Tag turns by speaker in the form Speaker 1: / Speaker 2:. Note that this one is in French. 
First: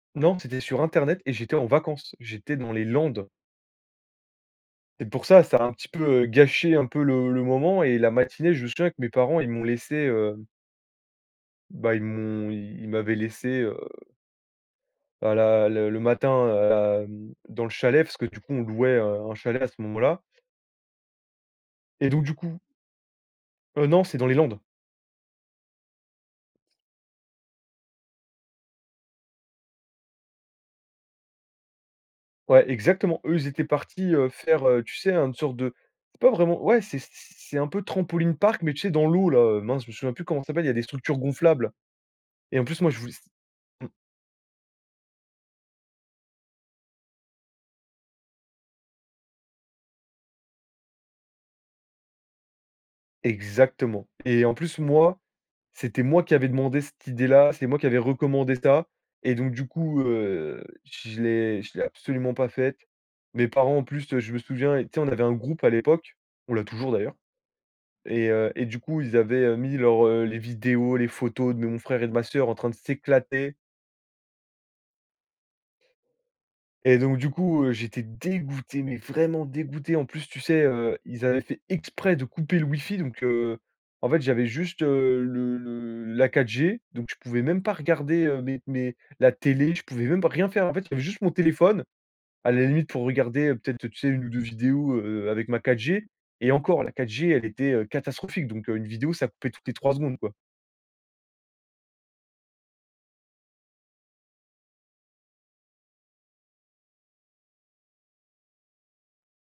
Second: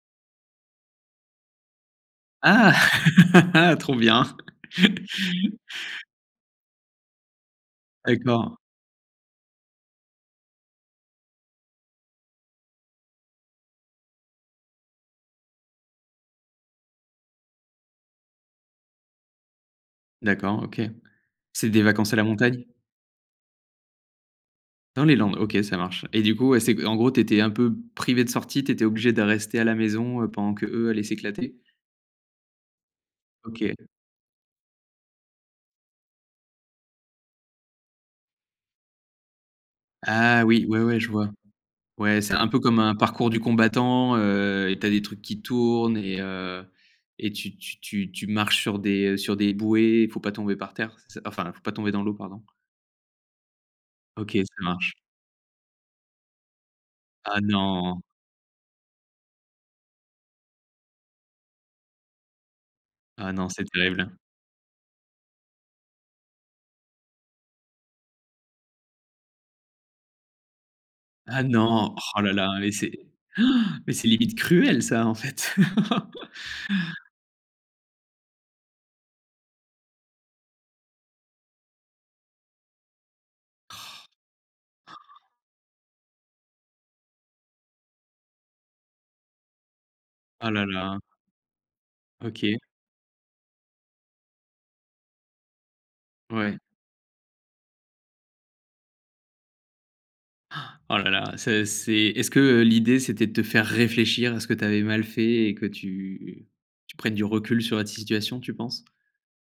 Speaker 1: Non, c'était sur internet et j'étais en vacances. J'étais dans
Speaker 2: Ah!
Speaker 1: les Landes
Speaker 2: Trop bien.
Speaker 1: c'est pour ça. Ça a un petit peu, heu, gâché un peu le le moment, et la matinée,
Speaker 2: D'accord.
Speaker 1: je me souviens que mes parents, ils m'ont laissé, heu bah ils m'ont ils Ils m'avaient laissé, heu bah, la le le matin, hem, dans le chalet, parce que, du coup, on louait, heu, un chalet à ce moment-là
Speaker 2: D'accord, OK. C'est des
Speaker 1: et
Speaker 2: vacances à
Speaker 1: donc
Speaker 2: la
Speaker 1: du coup
Speaker 2: montagne?
Speaker 1: Heu non, c'est dans les Landes.
Speaker 2: Dans les landes? OK, ça marche. Et du coup, ouais, c'est, en gros, tu étais un peu privé de sortie, tu étais obligé de rester à la maison, heu, pendant qu'eux allaient s'éclater.
Speaker 1: Ouais, exactement. Eux, ils étaient
Speaker 2: OK.
Speaker 1: partis, heu, faire, heu, tu sais? Heu, une sorte de pas vraiment. Ouais c'est c'est c'est un peu Trampoline Park, mais tu sais, dans l'eau, là, mince, je me souviens plus comment
Speaker 2: Ah
Speaker 1: ça
Speaker 2: oui,
Speaker 1: s'appelle, il y a
Speaker 2: ouais,
Speaker 1: des
Speaker 2: ouais, je
Speaker 1: structures
Speaker 2: vois.
Speaker 1: gonflables.
Speaker 2: Ouais, c'est un
Speaker 1: Et
Speaker 2: peu
Speaker 1: en
Speaker 2: comme
Speaker 1: plus moi,
Speaker 2: un
Speaker 1: je vous s
Speaker 2: parcours du
Speaker 1: mmh.
Speaker 2: combattant, heu, et tu as des trucs qui tournent et heu et tu tu tu tu marches sur des, heu, sur des bouées. Il faut pas tomber par terre. C'est c enfin, il ne faut pas tomber dans l'eau. Pardon.
Speaker 1: Exactement.
Speaker 2: OK,
Speaker 1: Et en
Speaker 2: ça
Speaker 1: plus,
Speaker 2: marche.
Speaker 1: moi, c'était moi qui avais demandé cette
Speaker 2: Ah
Speaker 1: idée-là, c'est moi qui avais
Speaker 2: non!
Speaker 1: recommandé ça et donc, du coup, heu, je l'ai je l'ai absolument pas faite.
Speaker 2: Ah
Speaker 1: Mes
Speaker 2: non, c'est
Speaker 1: parents, en
Speaker 2: terrible, hein.
Speaker 1: plus, heu, je me souviens, tu sais, on avait un groupe à l'époque. On l'a toujours d'ailleurs et heu et du coup, ils avaient, heu, mis leurs, heu, les vidéos, les
Speaker 2: Ah
Speaker 1: photos de mon
Speaker 2: non,
Speaker 1: frère et de
Speaker 2: oh
Speaker 1: ma
Speaker 2: la
Speaker 1: sœur en
Speaker 2: la,
Speaker 1: train
Speaker 2: mais
Speaker 1: de
Speaker 2: c'est
Speaker 1: s'éclater
Speaker 2: mais c'est limite cruel ça, en fait.
Speaker 1: et donc du coup, heu, j'étais dégoûté, mais vraiment dégoûté. En plus, tu sais, heu, ils avaient fait exprès de couper le wifi, donc heu, en fait, j'avais juste, heu, le le la 4G, donc je pouvais même pas regarder, heu, mes mes la télé. Je pouvais même pas rien
Speaker 2: Ah
Speaker 1: faire,
Speaker 2: là
Speaker 1: en fait.
Speaker 2: là.
Speaker 1: J'avais juste mon téléphone, à
Speaker 2: OK.
Speaker 1: la limite pour regarder, heu, peut-être, tu sais, 1 ou 2 vidéos, heu, avec ma 4G, et
Speaker 2: Ouais.
Speaker 1: encore la 4G, elle était, heu, catastrophique. Donc heu, 1 vidéo, ça coupait toutes les 3 secondes, quoi.
Speaker 2: Oh la la, c'est c'est est-ce que, heu, l'idée, c'était de te faire réfléchir à ce que tu avais mal fait et que tu tu prennes du recul sur la situation, tu penses?